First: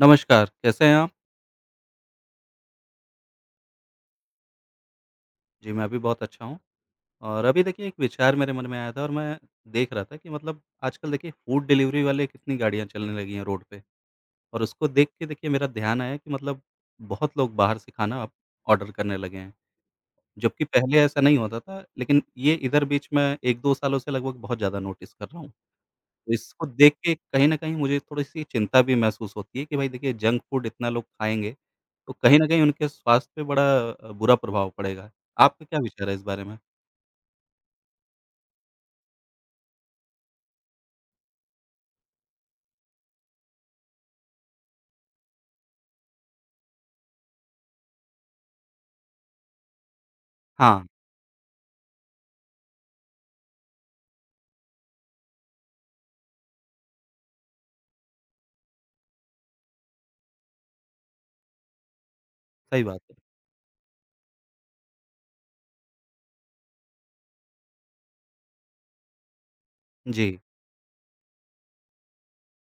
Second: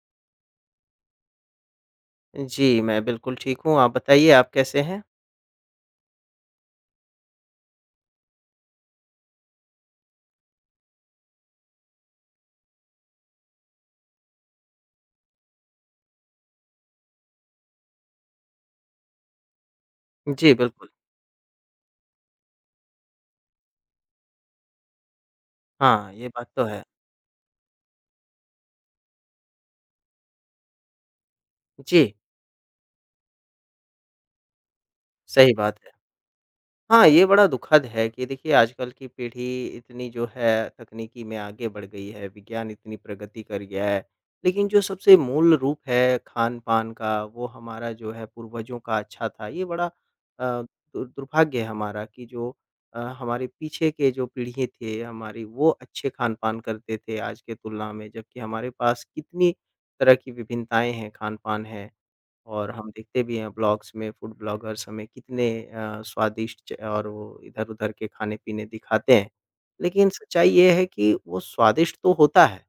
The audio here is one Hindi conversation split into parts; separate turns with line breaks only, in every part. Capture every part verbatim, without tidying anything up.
नमस्कार, कैसे हैं आप?
जी, मैं बिल्कुल ठीक हूँ। आप बताइए आप कैसे हैं?
जी, मैं भी बहुत अच्छा हूँ। और अभी देखिए एक विचार मेरे मन में आया था और मैं देख रहा था कि मतलब आजकल देखिए फूड डिलीवरी वाले कितनी गाड़ियाँ चलने लगी हैं रोड पे। और उसको देख के देखिए मेरा ध्यान आया कि मतलब बहुत लोग बाहर से खाना अब ऑर्डर करने लगे हैं,
जी,
जबकि
बिल्कुल।
पहले ऐसा नहीं होता था लेकिन ये इधर बीच में एक-दो सालों से लगभग बहुत ज़्यादा नोटिस कर रहा हूँ।
हाँ, ये बात तो
इसको
है।
देख के कहीं न कहीं मुझे थोड़ी-सी चिंता भी महसूस होती है कि भाई देखिए जंक फ़ूड इतना लोग खाएँगे, तो
जी,
कहीं न कहीं उनके स्वास्थ्य पे बड़ा अ, बुरा प्रभाव पड़ेगा।
सही
आपका
बात
क्या
है।
विचार है इस बारे में?
हाँ, ये बड़ा दुखद है कि देखिए आजकल की पीढ़ी इतनी जो है तकनीकी में आगे बढ़ गई है, विज्ञान इतनी प्रगति कर गया है। लेकिन जो सबसे मूल रूप है खान-पान का वो हमारा जो है पूर्वजों का अच्छा था। ये बड़ा अ,
हाँ,
दुर दुर्भाग्य है हमारा कि जो अ, हमारे पीछे के जो पीढ़ी थे हमारी वो अच्छे खान-पान करते थे आज के तुलना में। जबकि हमारे पास कितनी तरह की विभिन्नताएँ हैं, खान-पान है। और
सही
हम
बात है।
देखते भी हैं ब्लॉग्स में फूड ब्लॉगर्स हमें कितने अ, स्वादिष्ट और वो इधर-उधर के खाने-पीने दिखाते हैं। लेकिन
जी,
सच्चाई ये है कि वो स्वादिष्ट तो होता है,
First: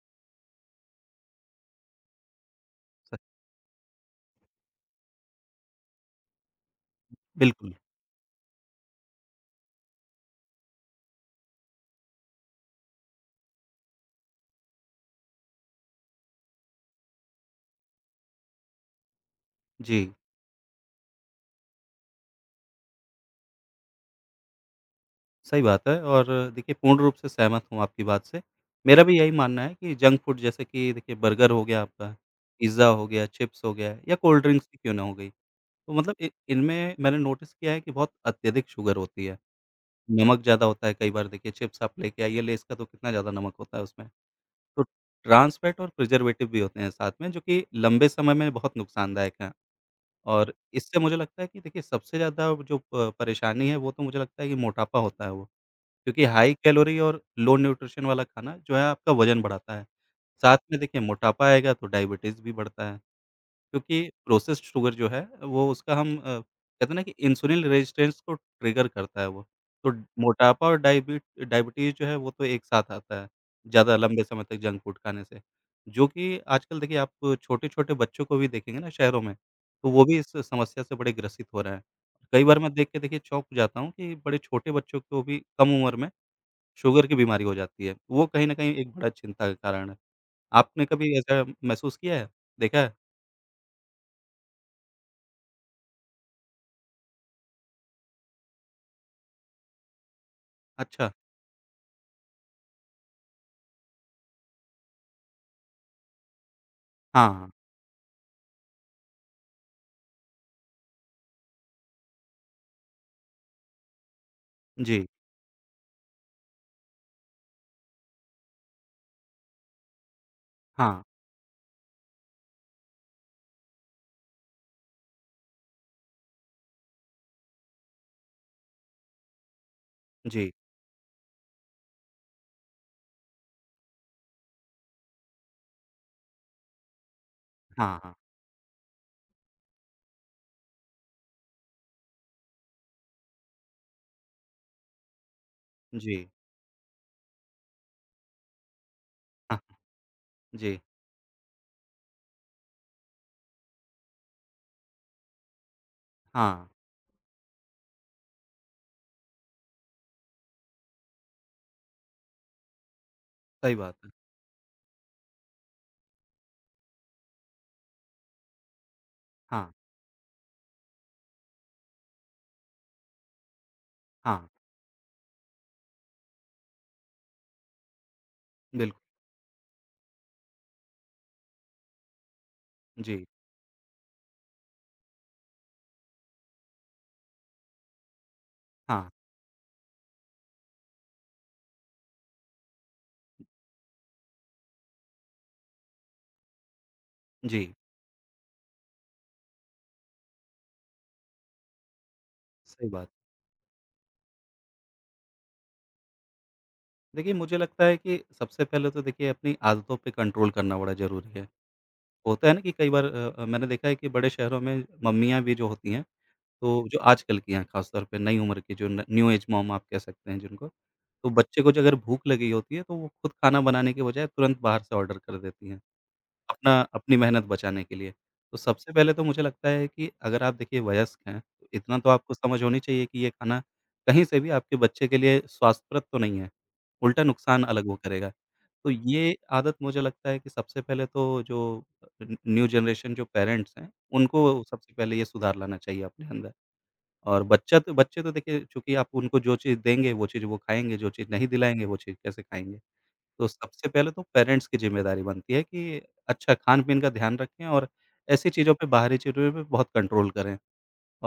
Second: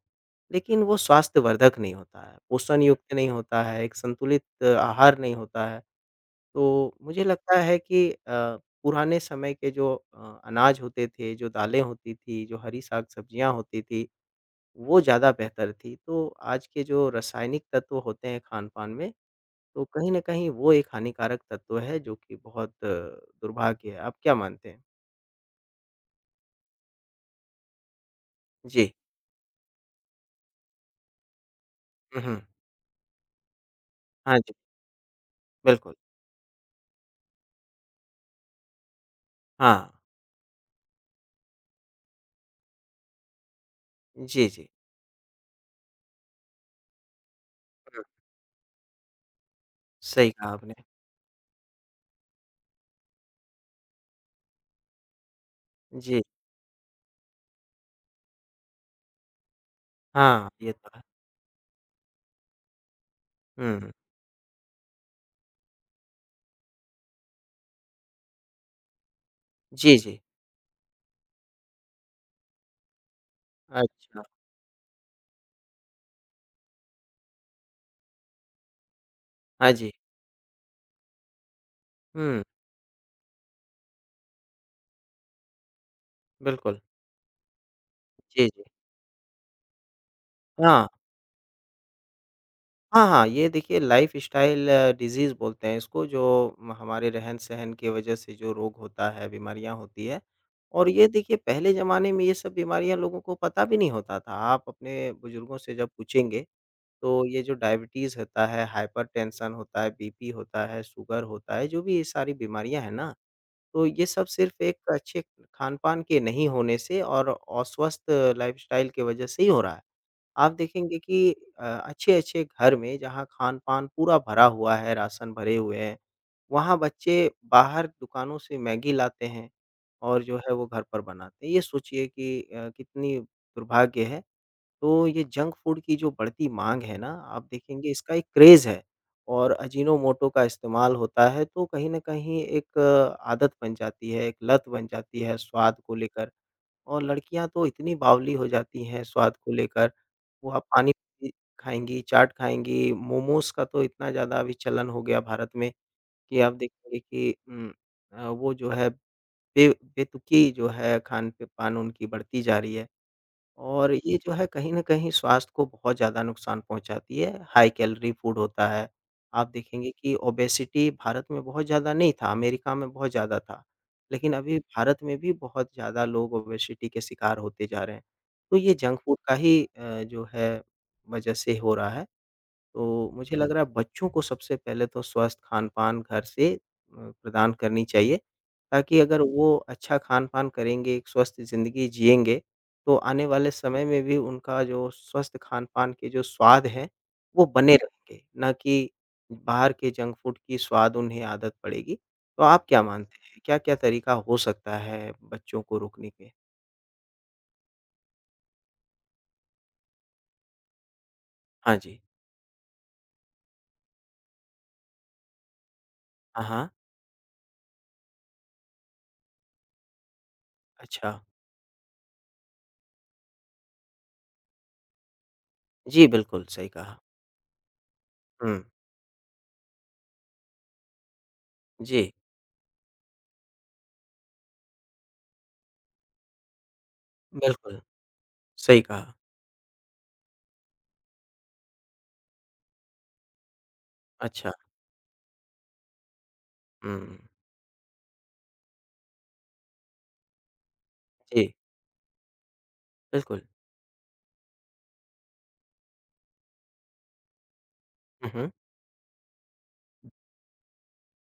लेकिन वो स्वास्थ्यवर्धक नहीं होता है, पोषण
स
युक्त नहीं होता है, एक संतुलित अ, आहार नहीं होता है। तो मुझे लगता
बिल्कुल।
है कि अ, पुराने समय के जो अ, अनाज होते थे, जो दालें होती थी, जो हरी साग-सब्जियाँ होती थी, वो ज़्यादा बेहतर थी। तो आज के जो रासायनिक तत्व होते हैं खान-पान में तो कहीं
जी,
न कहीं वो एक हानिकारक तत्व है जो कि बहुत अ, दुर्भाग्य है। आप क्या मानते हैं?
सही बात है और देखिए पूर्ण रूप से सहमत हूँ आपकी बात से।
जी।
मेरा भी यही मानना है कि जंक फ़ूड जैसे कि देखिए बर्गर हो गया आपका,
हुँ, हुँ।
पिज़्ज़ा हो गया, चिप्स हो गया या
हाँ
कोल्ड
जी,
ड्रिंक्स ही क्यों ना हो गई, तो
बिल्कुल।
मतलब इ इनमें मैंने नोटिस किया है कि बहुत अत्यधिक शुगर होती है।
हाँ।
नमक ज़्यादा होता है कई बार देखिए, चिप्स आप लेके आइए, लेज़ का तो कितना ज़्यादा नमक होता है उसमें।
जी, जी।
तो ट्रांस फैट और प्रिज़र्वेटिव भी होते हैं साथ में, जो कि
हुँ,
लंबे समय में बहुत नुकसानदायक हैं।
सही कहा
और
आपने।
इससे मुझे लगता है कि देखिए सबसे ज़्यादा जो प परेशानी है, वो तो मुझे लगता है कि मोटापा होता है वो।
जी।
क्योंकि हाई कैलोरी और लो न्यूट्रिशन वाला खाना जो है आपका वज़न बढ़ाता है।
हाँ,
साथ
ये
में
तो
देखिए
है।
मोटापा आएगा तो डायबिटीज़ भी बढ़ता है।
हुँ, हुँ।
क्योंकि प्रोसेस्ड शुगर जो है वो उसका हम अ, कहते हैं ना कि इंसुलिन रेजिस्टेंस को ट्रिगर करता है वो। तो
जी, जी।
मोटापा और डायबी डायबिटीज़ जो है वो तो एक साथ आता है, ज़्यादा
अच्छा।
लंबे समय तक जंक फूड खाने से। जो कि आजकल देखिए आप छोटे-छोटे बच्चों को भी देखेंगे ना शहरों में,
हाँ
तो
जी।
वो भी इस समस्या से बड़े ग्रसित हो रहे हैं।
हुँ,
कई बार मैं देख के देखिए चौंक जाता हूँ कि बड़े छोटे बच्चों को भी कम उम्र में
बिल्कुल।
शुगर की बीमारी हो जाती है। वो कहीं
जी,
न
जी।
कहीं एक बड़ा चिंता का कारण है। आपने
हाँ।
कभी ऐसा महसूस किया है? देखा है?
हाँ, हाँ, ये देखिए लाइफ़स्टाइल डिज़ीज़ बोलते हैं इसको जो म हमारे रहन-सहन की वजह से जो रोग होता है, बीमारियाँ होती है और ये
अच्छा।
देखिए पहले ज़माने में ये सब बीमारियाँ लोगों को पता भी नहीं होता था। आप अपने बुज़ुर्गों से जब पूछेंगे, तो
हाँ।
ये
हाँ।
जो डायबिटीज़ होता है, हाइपरटेंशन होता है, बीपी होता है, शुगर होता है, जो भी ये सारी बीमारियाँ हैं ना, तो ये सब सिर्फ़ एक
जी,
अच्छे खान-पान के नहीं होने से और अस्वस्थ लाइफ़स्टाइल की वजह से ही हो रहा है। आप देखेंगे
हाँ,
कि अ, अच्छे-अच्छे घर में जहाँ खान-पान पूरा भरा हुआ है, राशन भरे हुए हैं, वहाँ बच्चे बाहर दुकानों से मैगी लाते हैं और जो
जी,
है वो घर पर बनाते हैं। ये सोचिए कि अ, कितनी दुर्भाग्य है। तो ये जंक फूड की जो बढ़ती माँग है ना, आप देखेंगे
हाँ, हाँ,
इसका एक क्रेज़ है और अजीनोमोटो का इस्तेमाल होता है, तो कहीं न कहीं एक अ, आदत बन जाती है, एक लत बन जाती है स्वाद को
जी,
लेकर। और लड़कियाँ तो इतनी बावली हो जाती हैं स्वाद को
हाँ,
लेकर, वो आप
जी,
पानी-पूरी खाएँगी, चाट खाएँगी, मोमोज़ का तो इतना ज़्यादा अभी चलन हो गया भारत में कि आप
हाँ,
देखेंगे कि उम, अ, वो जो है बे बेतुकी जो है खान-पे-पान उनकी बढ़ती जा रही है।
सही
और
बात है।
ये जो है कहीं न कहीं स्वास्थ्य को बहुत ज़्यादा नुकसान पहुँचाती है, हाई कैलोरी फूड होता है। आप
हाँ,
देखेंगे कि ओबेसिटी भारत में बहुत ज़्यादा नहीं था, अमेरिका में बहुत ज़्यादा था। लेकिन
हाँ,
अभी भारत में भी बहुत ज़्यादा लोग ओबेसिटी के शिकार होते जा रहे हैं। तो ये जंक
बिल्कुल,
फूड का ही अ, जो है वजह से हो रहा है। तो
जी,
मुझे लग रहा है बच्चों को सबसे पहले तो स्वस्थ खान-पान घर से अ, प्रदान करनी चाहिए, ताकि
हाँ,
अगर वो अच्छा खान-पान करेंगे, एक स्वस्थ ज़िंदगी जिएँगे, तो आने वाले समय में भी उनका जो स्वस्थ खान-पान के जो स्वाद हैं, वो
जी,
बने रहेंगे, ना कि बाहर के जंक फूड की स्वाद उन्हें आदत पड़ेगी। तो आप क्या
सही बात।
मानते हैं, क्या-क्या तरीका हो सकता है बच्चों को रोकने के?
देखिए, मुझे लगता है कि सबसे पहले तो देखिए अपनी आदतों पे कंट्रोल करना बड़ा ज़रूरी है।
हाँ जी।
होता है ना कि कई बार अ अ, मैंने देखा है कि बड़े शहरों में मम्मियाँ भी जो होती हैं,
हाँ, हाँ।
तो जो आजकल की हैं ख़ास तौर पे नई उम्र की जो न न्यू एज मॉम आप कह सकते हैं जिनको,
अच्छा।
तो बच्चे को जो अगर भूख लगी होती है, तो वो खुद खाना बनाने के बजाय तुरंत बाहर से ऑर्डर कर देती हैं।
जी, बिल्कुल, सही
अपना
कहा।
अपनी मेहनत बचाने के लिए।
हुँ।
तो सबसे पहले तो मुझे लगता है कि अगर आप देखिए वयस्क हैं, तो इतना तो
जी,
आपको समझ होनी चाहिए कि ये खाना कहीं से भी आपके बच्चे के लिए स्वास्थ्यप्रद तो नहीं है, उल्टा नुकसान
बिल्कुल,
अलग वो करेगा।
सही
तो
कहा।
ये आदत मुझे लगता है कि सबसे पहले तो जो न न्यू जनरेशन जो पेरेंट्स हैं,
अच्छा,
उनको सबसे पहले ये सुधार लाना चाहिए अपने अंदर।
हुँ।
और बच्चा तो बच्चे तो देखिए चूँकि आप उनको जो चीज़ देंगे, वो चीज़ वो खाएँगे, जो चीज़ नहीं
जी,
दिलाएँगे, वो चीज़ कैसे खाएँगे?
बिल्कुल।
तो सबसे पहले तो पेरेंट्स की ज़िम्मेदारी बनती है कि अच्छा खान-पीन का ध्यान रखें और
हुँ,
ऐसी
हुँ।
चीज़ों पे, बाहरी चीज़ों पे बहुत कंट्रोल करें।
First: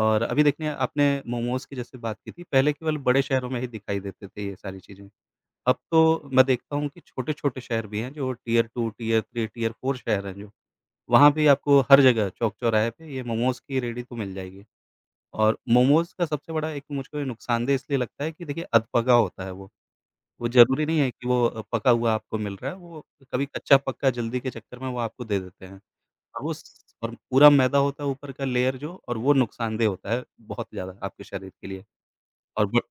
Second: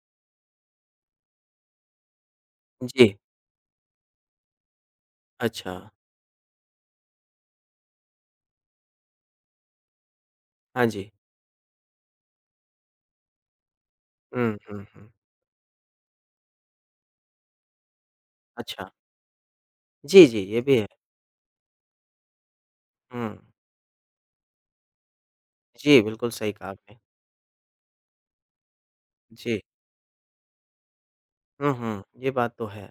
और अभी देखिए आपने मोमोज़ की जैसे बात की थी, पहले केवल
जी,
बड़े शहरों में ही दिखाई देते थे ये सारी चीज़ें।
अच्छा।
अब तो मैं देखता हूँ कि छोटे-छोटे शहर भी हैं जो tier two, tier three, tier four शहर हैं जो,
हाँ जी।
वहाँ भी आपको हर जगह चौक-चौराहे पे ये मोमोज़ की रेडी तो मिल
हुँ,
जाएगी।
हुँ, हुँ।
और मोमोज़ का सबसे बड़ा एक मुझको ये नुकसानदेह इसलिए लगता है कि देखिए
अच्छा।
अधपका होता है वो।
जी, जी,
वो
ये भी है।
ज़रूरी नहीं है कि वो अ, पका हुआ आपको मिल रहा है, वो
हुँ।
कभी कच्चा-पक्का जल्दी के चक्कर में वो आपको दे देते हैं।
जी, बिल्कुल
और
सही
वो
कहा
स
आपने।
और पूरा मैदा होता है ऊपर का लेयर जो और वो
जी।
नुकसानदेह होता है बहुत ज़्यादा आपके शरीर के
हुँ,
लिए।
हुँ। ये बात तो
और ब
है।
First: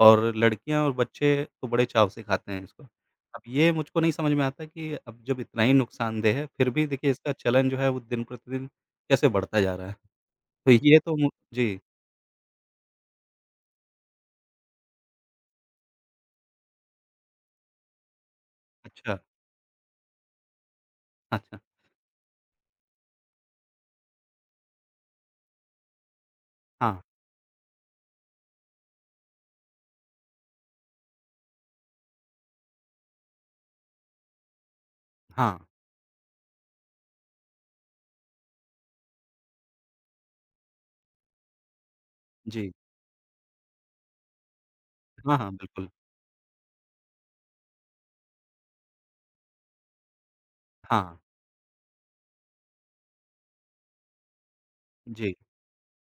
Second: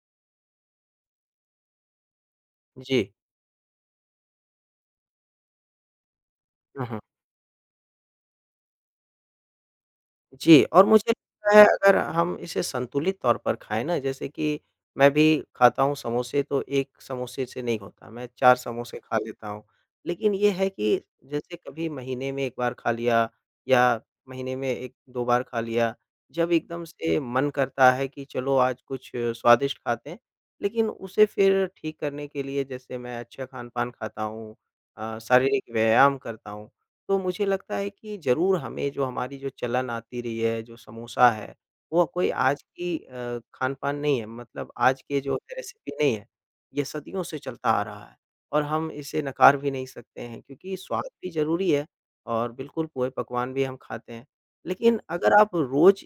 और लड़कियाँ और बच्चे तो बड़े चाव से खाते हैं इसको।
जी।
अब ये मुझको नहीं समझ में आता कि अब जब इतना ही नुकसानदेह है, फिर
हुँ,
भी
हुँ।
देखिए इसका चलन जो है वो दिन-प्रतिदिन कैसे बढ़ता जा रहा है।
जी,
तो
और
ये
मुझे
तो मु
लगता है
जी,
अगर हम इसे संतुलित तौर पर खाएँ ना, जैसे कि मैं भी खाता हूँ समोसे, तो एक समोसे से नहीं होता, मैं चार समोसे खा
अच्छा,
लेता हूँ। लेकिन ये है कि जैसे
अच्छा।
कभी महीने में एक बार खा लिया या महीने में एक दो बार खा लिया, जब एकदम
हाँ,
से मन करता है कि चलो आज कुछ स्वादिष्ट खाते हैं, लेकिन उसे फिर ठीक करने के लिए जैसे मैं अच्छा खान-पान खाता हूँ अ,
हाँ,
शारीरिक व्यायाम करता हूँ, तो मुझे लगता है कि ज़रूर हमें जो हमारी जो चलन आती रही है, जो समोसा है, वो कोई आज
जी।
की अ, खान-पान नहीं है मतलब आज के जो
हाँ, हाँ,
है
बिल्कुल।
रेसिपी नहीं है, ये सदियों से चलता आ रहा है और हम इसे नकार भी नहीं सकते हैं क्योंकि स्वाद
हाँ,
भी ज़रूरी है और बिल्कुल पूरे पकवान भी हम खाते हैं। लेकिन अगर
जी,
आप रोज़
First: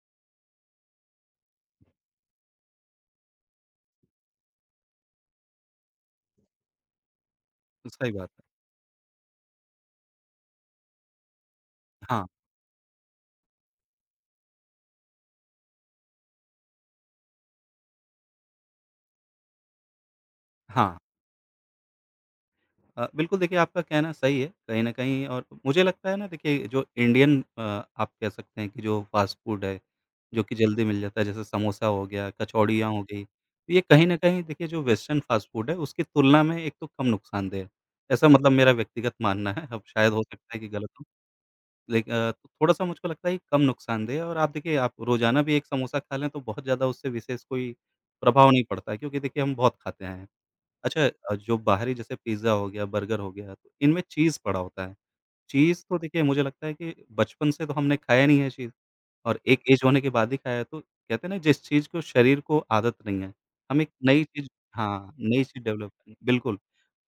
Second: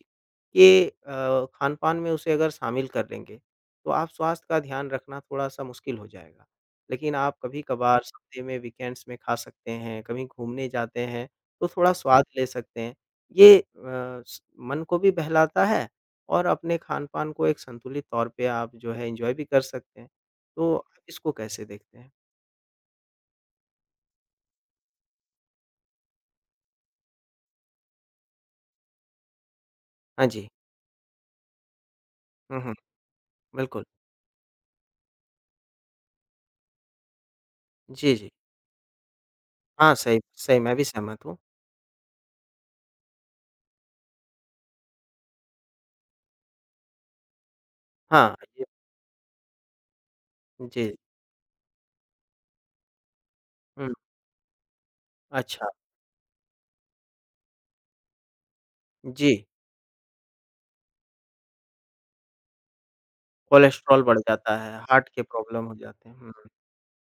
के अ, खान-पान में उसे अगर शामिल कर लेंगे, तो आप स्वास्थ्य का ध्यान रखना थोड़ा-सा मुश्किल हो जाएगा। लेकिन आप कभी-कभार
सही बात
सप्ते
है।
में, वीकेंड्स में खा सकते हैं, कभी घूमने जाते हैं, तो थोड़ा स्वाद
हाँ।
ले सकते हैं। ये अ, स मन को भी बहलाता है और अपने खान-पान को एक संतुलित तौर पे आप जो है एन्जॉय भी कर सकते हैं। तो आप
हाँ।
इसको कैसे देखते हैं?
अ, बिल्कुल देखिए आपका कहना सही है, कहीं न कहीं और मुझे लगता है ना देखिए जो इंडियन अ, आप कह सकते हैं कि जो फ़ास्ट फ़ूड है,
हाँ
जो
जी।
कि जल्दी मिल जाता है जैसे समोसा हो गया,
हुँ, हुँ।
कचौड़ियाँ हो गई, तो ये
बिल्कुल।
कहीं न कहीं देखिए जो वेस्टर्न फ़ास्ट फ़ूड है उसकी तुलना में एक तो कम नुकसानदेह है।
जी,
ऐसा
जी।
मतलब मेरा व्यक्तिगत मानना है, अब
हाँ,
शायद
सही
हो सकता
सही
है कि
मैं भी
गलत हो।
सहमत हूँ।
लेक अ, तो थोड़ा-सा मुझको लगता है कि कम नुकसानदेह है और आप देखिए आप रोज़ाना भी एक समोसा खा लें तो बहुत ज़्यादा उससे विशेष कोई
हाँ,
प्रभाव
ये
नहीं पड़ता है क्योंकि देखिए हम बहुत खाते हैं।
जी।
अच्छा, अ, जो बाहरी जैसे पिज़्ज़ा हो गया, बर्गर हो गया, तो
हुँ,
इनमें चीज़ पड़ा होता है।
अच्छा।
चीज़ तो देखिए मुझे लगता है कि बचपन से तो हमने खाया नहीं है चीज़,
जी,
और एक ऐज होने के बाद ही खाया है, तो कहते हैं ना जिस चीज़ को शरीर को आदत नहीं है, हम एक
कोलेस्ट्रॉल बढ़
नई चीज़
जाता है, हार्ट
हाँ,
के
नई चीज़
प्रॉब्लम हो
डेवलप
जाते हैं।
करनी
हुँ,
बिल्कुल,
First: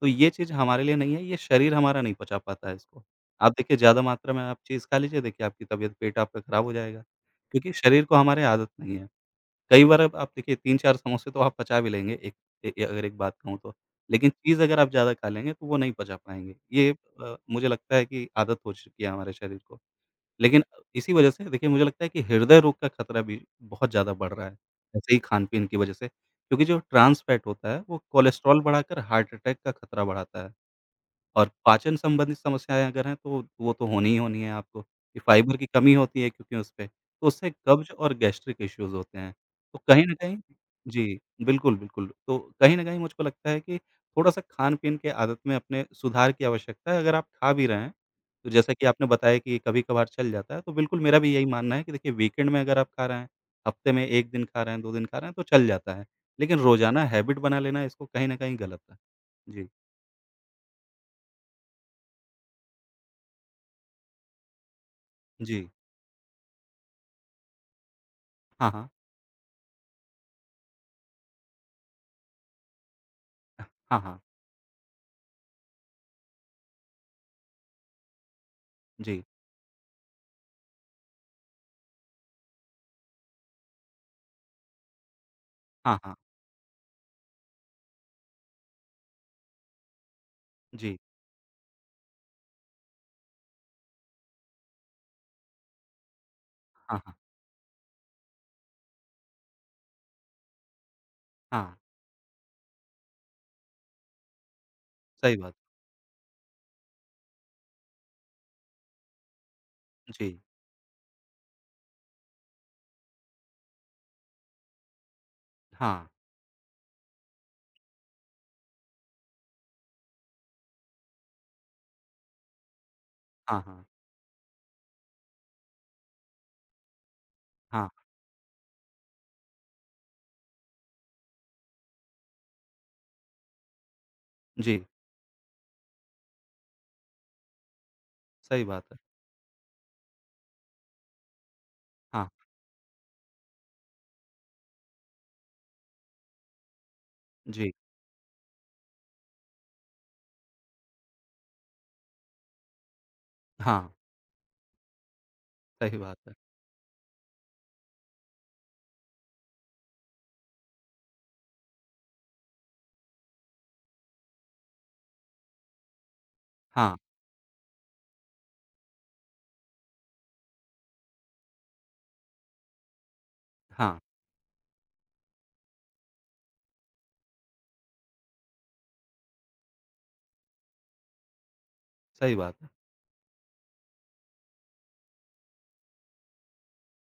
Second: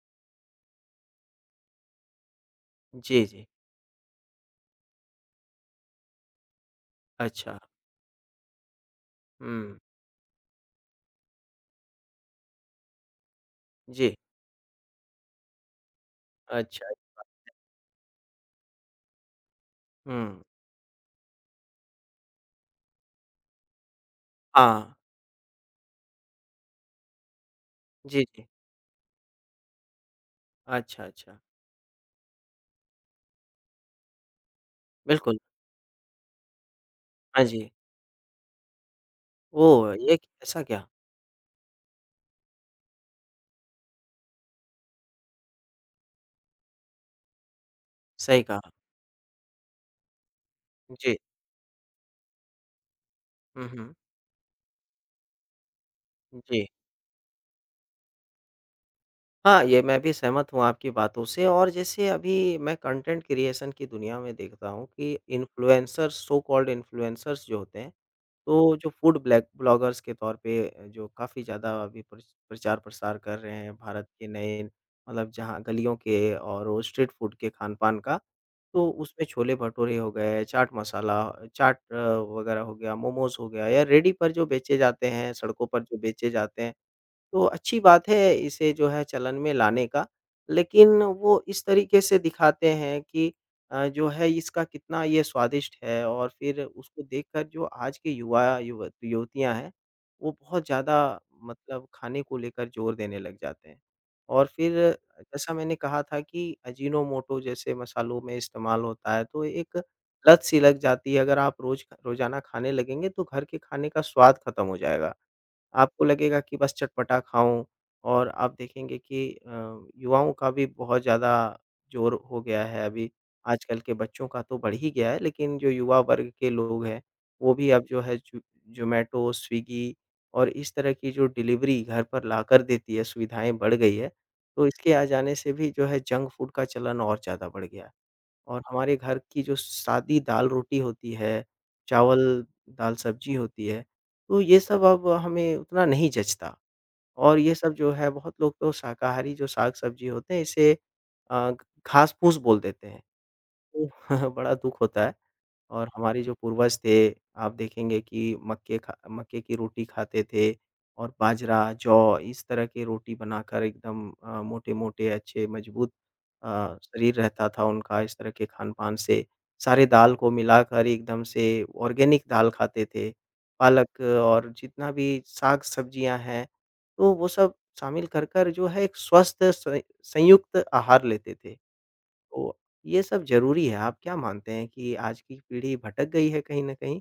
तो ये चीज़ हमारे लिए नहीं है, ये शरीर हमारा नहीं पचा पाता है इसको।
जी, जी।
आप देखिए ज़्यादा मात्रा में आप चीज़ खा लीजिए, देखिए आपकी तबीयत पेट आपका खराब हो जाएगा,
अच्छा।
क्योंकि शरीर को हमारे आदत नहीं है।
हुँ,
कई बार अब आप देखिए तीन-चार समोसे तो आप पचा भी लेंगे एक ए ए अगर एक बात कहूँ तो।
जी।
लेकिन चीज़ अगर आप ज़्यादा खा लेंगे तो वो नहीं पचा पाएँगे।
अच्छा।
ये अ, मुझे लगता है कि आदत हो चुकी है हमारे शरीर को।
हुँ।
लेकिन इसी वजह से देखिए मुझे लगता है कि हृदय रोग का खतरा भी बहुत ज़्यादा बढ़ रहा है,
हाँ,
ऐसे ही खान-पीन की वजह से। क्योंकि जो ट्रांस फैट होता है वो
जी, जी।
कोलेस्ट्रॉल बढ़ाकर हार्ट अटैक का खतरा बढ़ाता है।
अच्छा, अच्छा,
और पाचन संबंधित समस्याएँ अगर हैं तो वो तो होनी ही होनी है आपको, कि
बिल्कुल।
फाइबर की कमी होती है क्योंकि उसपे, तो
हाँ
उससे
जी।
कब्ज़ और गैस्ट्रिक इश्यूज़ होते हैं। तो
ओह!
कहीं न
ये
कहीं
ऐसा क्या?
जी, बिल्कुल, बिल्कुल। तो कहीं न कहीं मुझको लगता है कि थोड़ा-सा खान-पीन के आदत में अपने सुधार की आवश्यकता है, अगर आप खा भी रहे हैं,
सही
तो
कहा।
जैसा कि आपने बताया कि कभी-कभार चल जाता है, तो बिल्कुल
जी।
मेरा भी यही मानना है कि देखिए वीकेंड में अगर आप खा रहे हैं,
हुँ,
हफ्ते
हुँ।
में एक दिन खा रहे हैं, दो दिन खा रहे हैं तो चल जाता है, लेकिन
जी।
रोज़ाना हैबिट बना लेना इसको कहीं न कहीं गलत है।
हाँ,
जी।
ये मैं भी सहमत हूँ आपकी बातों से और जैसे अभी मैं कंटेंट क्रिएशन की दुनिया में देखता हूँ कि
जी।
इन्फ्लुएंसर्स सो कॉल्ड इन्फ्लुएंसर्स जो होते हैं,
हाँ,
तो
हाँ।
जो फूड ब्लैक ब्लॉगर्स के तौर पे अ, जो काफ़ी ज़्यादा अभी प्रच प्रचार-प्रसार कर रहे हैं
हाँ,
भारत
हाँ।
के नए मतलब जहाँ गलियों के और वो स्ट्रीट फूड के खान-पान का, तो
जी।
उसमें छोले-भटूरे हो गए, चाट मसाला, चाट अ, वगैरह हो गया, मोमोज़ हो गया या रेडी पर जो बेचे जाते हैं, सड़कों पर जो
हाँ, हाँ।
बेचे जाते हैं, तो अच्छी बात है इसे जो है चलन में लाने का।
जी।
लेकिन वो इस तरीके से दिखाते हैं कि अ, जो है इसका कितना ये स्वादिष्ट है और फिर
हाँ,
उसको
हाँ।
देखकर जो आज के युवा युवत युवतियाँ हैं, वो बहुत ज़्यादा
हाँ,
मतलब खाने को लेकर ज़ोर देने लग जाते हैं। और फिर
सही
जैसा
बात।
मैंने कहा था कि अजीनोमोटो जैसे मसालों में इस्तेमाल होता है, तो एक
जी।
लत सी लग जाती है। अगर आप रोज़ रोज़ाना खाने लगेंगे तो घर के खाने का स्वाद खत्म हो जाएगा। आपको
हाँ।
लगेगा कि बस चटपटा खाऊँ और आप देखेंगे कि अ, युवाओं का भी बहुत ज़्यादा ज़ोर हो गया है अभी।
हाँ,
आजकल
हाँ।
के बच्चों का तो बढ़ ही गया है लेकिन जो युवा वर्ग के लोग हैं, वो भी अब
हाँ।
जो है ज़ो ज़ोमैटो, स्विगी और इस तरह की जो डिलीवरी घर पर लाकर देती है सुविधाएँ बढ़ गई है। तो
जी,
इसके आ जाने से भी जो है जंक फूड का चलन और ज़्यादा बढ़ गया है। और
सही बात
हमारे
है।
घर की जो सादी दाल-रोटी होती है,
हाँ।
चावल, दाल-सब्जी होती है, तो ये सब अब हमें उतना नहीं जचता और ये
जी।
सब जो है बहुत लोग तो शाकाहारी जो साग-सब्जी होते हैं इसे अ, घास-फूस बोल देते हैं,
हाँ,
तो बड़ा दुःख होता है। और
सही बात
हमारे जो
है।
पूर्वज थे, आप देखेंगे कि मक्के खा मक्के की रोटी खाते थे और बाजरा, जौ इस तरह की रोटी बनाकर एकदम अ, मोटे-मोटे अच्छे मजबूत अ,
हाँ।
शरीर रहता था उनका इस तरह के खान-पान से। सारे दाल को मिलाकर एकदम से ऑर्गेनिक दाल खाते थे,
हाँ,
पालक और जितना भी साग-सब्जियाँ हैं, तो वो सब शामिल कर कर जो है एक स्वस्थ स संयुक्त आहार लेते थे।
सही
तो
बात है।
ये सब ज़रूरी है। आप क्या मानते हैं कि आज की पीढ़ी भटक गई है कहीं न कहीं?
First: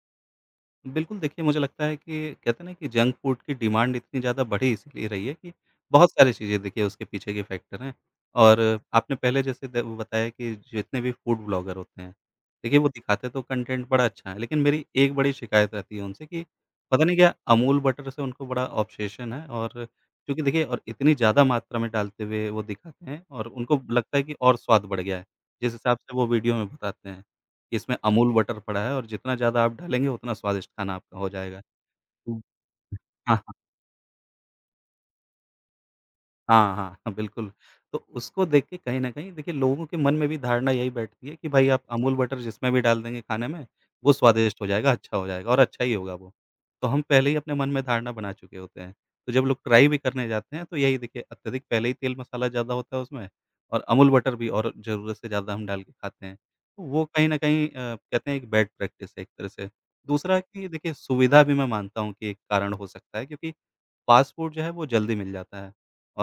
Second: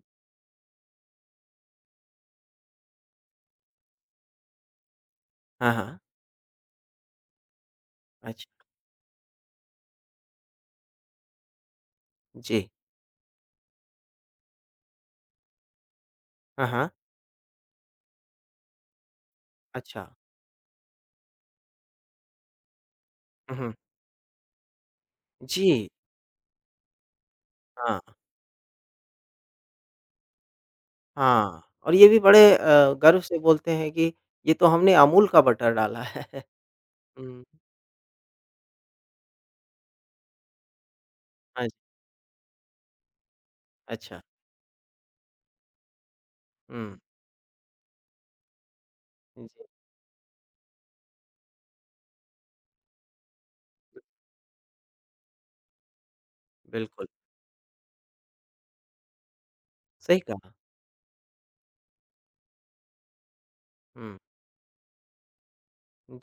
बिल्कुल, देखिए मुझे लगता है कि कहते हैं ना कि जंक फूड की डिमांड इतनी ज़्यादा बढ़ी इसलिए रही है कि
हाँ, हाँ।
बहुत सारी चीज़ें देखिए उसके पीछे के फैक्टर हैं,
अच्छा,
और आपने पहले जैसे द बताया कि जितने भी फूड ब्लॉगर होते हैं,
जी।
देखिए वो दिखाते तो कंटेंट बड़ा अच्छा है, लेकिन मेरी एक बड़ी शिकायत रहती है उनसे कि
हाँ, हाँ।
पता नहीं क्या अमूल बटर से उनको बड़ा ऑब्सेशन है, और
अच्छा।
क्योंकि देखिए और इतनी ज़्यादा मात्रा में डालते हुए वो दिखाते हैं और
हुँ, हुँ।
उनको लगता है कि और स्वाद बढ़ गया है, जिस
जी।
हिसाब से वो वीडियो में बताते हैं। कि इसमें
हाँ,
अमूल बटर पड़ा है और जितना ज़्यादा आप डालेंगे उतना स्वादिष्ट खाना आपका हो
हाँ।
जाएगा।
और ये भी बड़े
हुँ।
अ, गर्व से
हाँ।
बोलते हैं कि ये तो हमने अमूल का बटर डाला है।
हाँ, हाँ, हाँ,
हुँ,
बिल्कुल। तो उसको देख के कहीं न कहीं देखिए लोगों के मन में भी धारणा यही बैठती है कि
हाँ
भाई आप
जी।
अमूल बटर जिसमें भी डाल देंगे खाने में, वो
अच्छा।
स्वादिष्ट हो जाएगा, अच्छा हो जाएगा और अच्छा ही होगा वो। तो
हुँ,
हम पहले ही अपने मन में धारणा बना चुके होते हैं। तो जब लोग
जी।
ट्राई भी करने जाते हैं तो यही देखिए अत्यधिक पहले ही तेल मसाला ज़्यादा होता है उसमें और अमूल बटर भी और ज़रूरत से ज़्यादा हम डाल के खाते हैं। तो वो
बिल्कुल,
कहीं न कहीं अ, कहते हैं एक बैड प्रैक्टिस है एक तरह से।
सही
दूसरा
कहा।
कि देखिए सुविधा भी मैं मानता हूँ कि एक कारण हो सकता है क्योंकि
हुँ,
पासपोर्ट जो है वो जल्दी मिल जाता है,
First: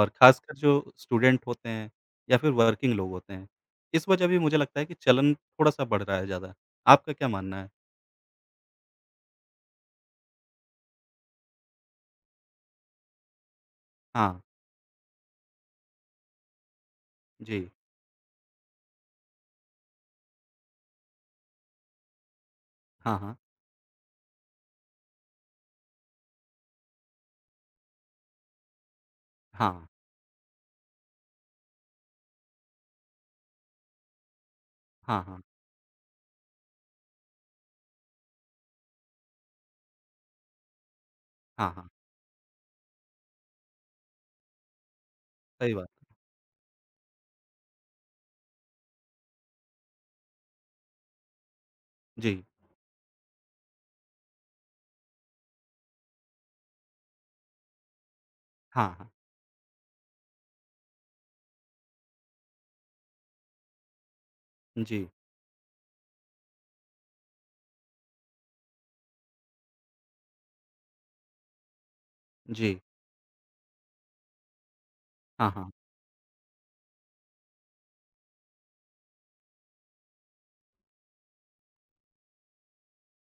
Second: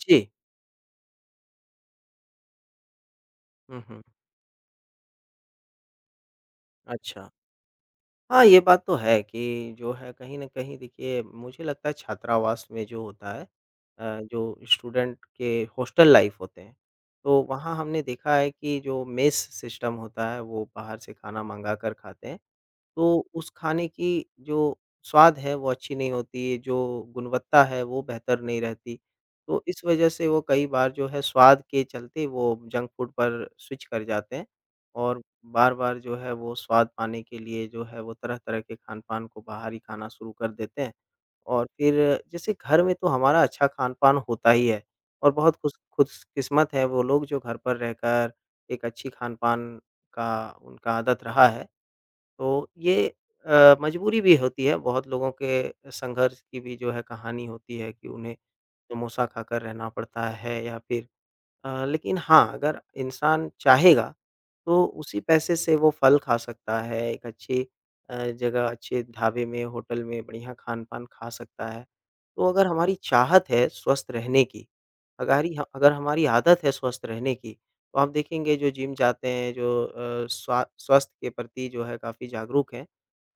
और
जी।
ख़ासकर जो स्टूडेंट होते हैं या फिर वर्किंग लोग होते हैं,
हुँ, हुँ।
इस वजह भी मुझे लगता है कि चलन थोड़ा-सा बढ़ रहा है ज़्यादा। आपका क्या
अच्छा।
मानना है?
हाँ, ये बात तो है कि जो है कहीं न कहीं देखिए मुझे लगता है छात्रावास में जो होता है अ,
हाँ,
जो स्टूडेंट के हॉस्टल लाइफ होते हैं, तो
जी,
वहाँ हमने देखा है कि जो मेस सिस्टम होता है वो बाहर से खाना मँगा कर खाते हैं
हाँ,
तो
हाँ,
उस खाने की जो स्वाद है वो अच्छी नहीं होती, जो गुणवत्ता है वो बेहतर नहीं रहती। तो इस
हाँ,
वजह से वो कई बार जो है स्वाद के चलते वो जंक फूड पर स्विच कर जाते हैं और
हाँ, हाँ,
बार-बार जो है वो स्वाद पाने के लिए जो है वो तरह-तरह के खान-पान को बाहर ही खाना शुरू कर देते हैं। और
हाँ, हाँ,
फिर जैसे घर में तो हमारा अच्छा खान-पान होता ही है और बहुत खुश
सही बात है।
खुशकिस्मत है वो लोग जो घर पर रहकर एक अच्छी खान-पान का उनका आदत रहा है।
जी,
तो ये अ, मजबूरी भी होती है, बहुत लोगों के संघर्ष की भी जो है कहानी होती है कि उन्हें
हाँ, हाँ,
समोसा खाकर रहना पड़ता है या फिर अ, लेकिन हाँ, अगर इंसान चाहेगा, तो
जी,
उसी पैसे से वो फल खा सकता है, एक अच्छी अ, जगह, अच्छे ढाबे में, होटल में बढ़िया खान-पान खा सकता है। तो अगर
जी,
हमारी चाहत है स्वस्थ रहने की,
हाँ,
अगारी ह
हाँ,
अगर हमारी आदत है स्वस्थ रहने की, तो आप देखेंगे जो जिम जाते हैं, जो अ, स्वा स्वास्थ्य के प्रति जो है काफ़ी जागरूक हैं,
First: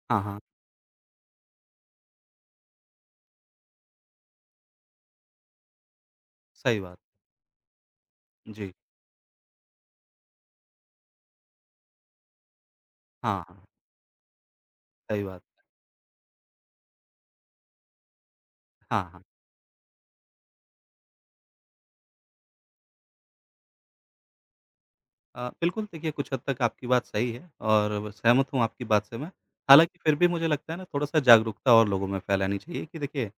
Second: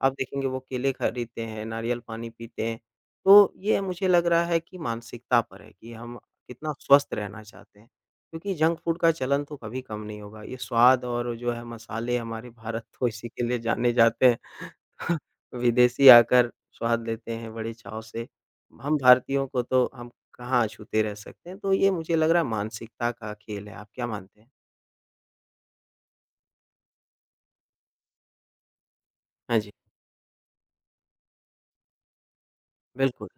आप
हाँ, हाँ,
देखेंगे वो केले खरीदते हैं, नारियल पानी पीते हैं। तो ये मुझे लग रहा है कि मानसिकता पर है कि हम कितना
सही बात।
स्वस्थ रहना चाहते हैं। क्योंकि
जी,
जंक फूड का चलन तो कभी कम नहीं होगा। ये स्वाद और जो है मसाले हमारे भारत तो इसी के
हाँ,
लिए
हाँ,
जाने जाते हैं।
सही बात।
विदेशी आकर स्वाद लेते हैं बड़े चाव से। हम
हाँ, हाँ।
भारतीयों को तो हम कहाँ अछूते रह सकते हैं। तो ये मुझे लग रहा है मानसिकता का खेल है। आप क्या मानते हैं?
अ, बिल्कुल, देखिए कुछ हद तक आपकी बात सही है और सहमत हूँ आपकी बात से मैं।
हाँ जी,
हालाँकि फिर भी मुझे लगता है ना थोड़ा-सा जागरूकता और लोगों में फैलानी चाहिए कि
बिल्कुल,
देखिए,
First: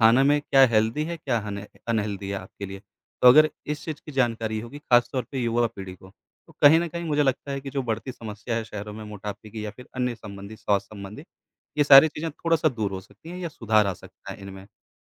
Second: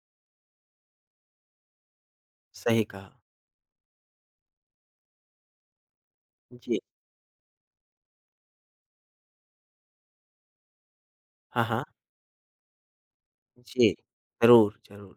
खाना में क्या हेल्दी है, क्या अन अनहेल्दी है आपके लिए।
सही कहा।
तो अगर इस चीज़ की जानकारी होगी ख़ास तौर पे युवा पीढ़ी को, तो
जी।
कहीं न कहीं मुझे लगता है कि जो बढ़ती समस्या है शहरों में मोटापे की या फिर अन्य संबंधी स्वास्थ्य संबंधी,
हाँ,
ये
हाँ।
सारी चीज़ें थोड़ा-सा दूर हो सकती हैं या सुधार
जी,
आ सकता है इनमें।
ज़रूर, ज़रूर।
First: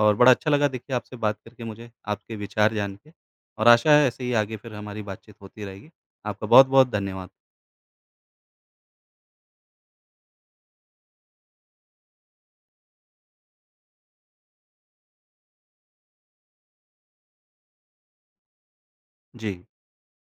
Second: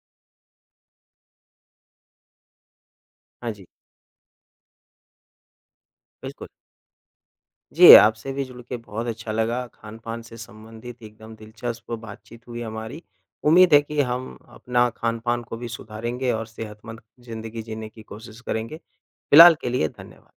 और बड़ा अच्छा लगा देखिए आपसे बात करके मुझे, आपके विचार जान के,
हाँ जी,
और आशा है ऐसे ही आगे फिर हमारी बातचीत होती रहेगी। आपका
बिल्कुल।
बहुत-बहुत धन्यवाद।
जी, आपसे भी जुड़ के बहुत अच्छा लगा। खान-पान से संबंधित एकदम दिलचस्प बातचीत हुई हमारी। उम्मीद है कि हम अपना खान-पान को भी सुधारेंगे और सेहतमंद ज़िंदगी जीने की कोशिश करेंगे।
जी।
फिलहाल के लिए धन्यवाद।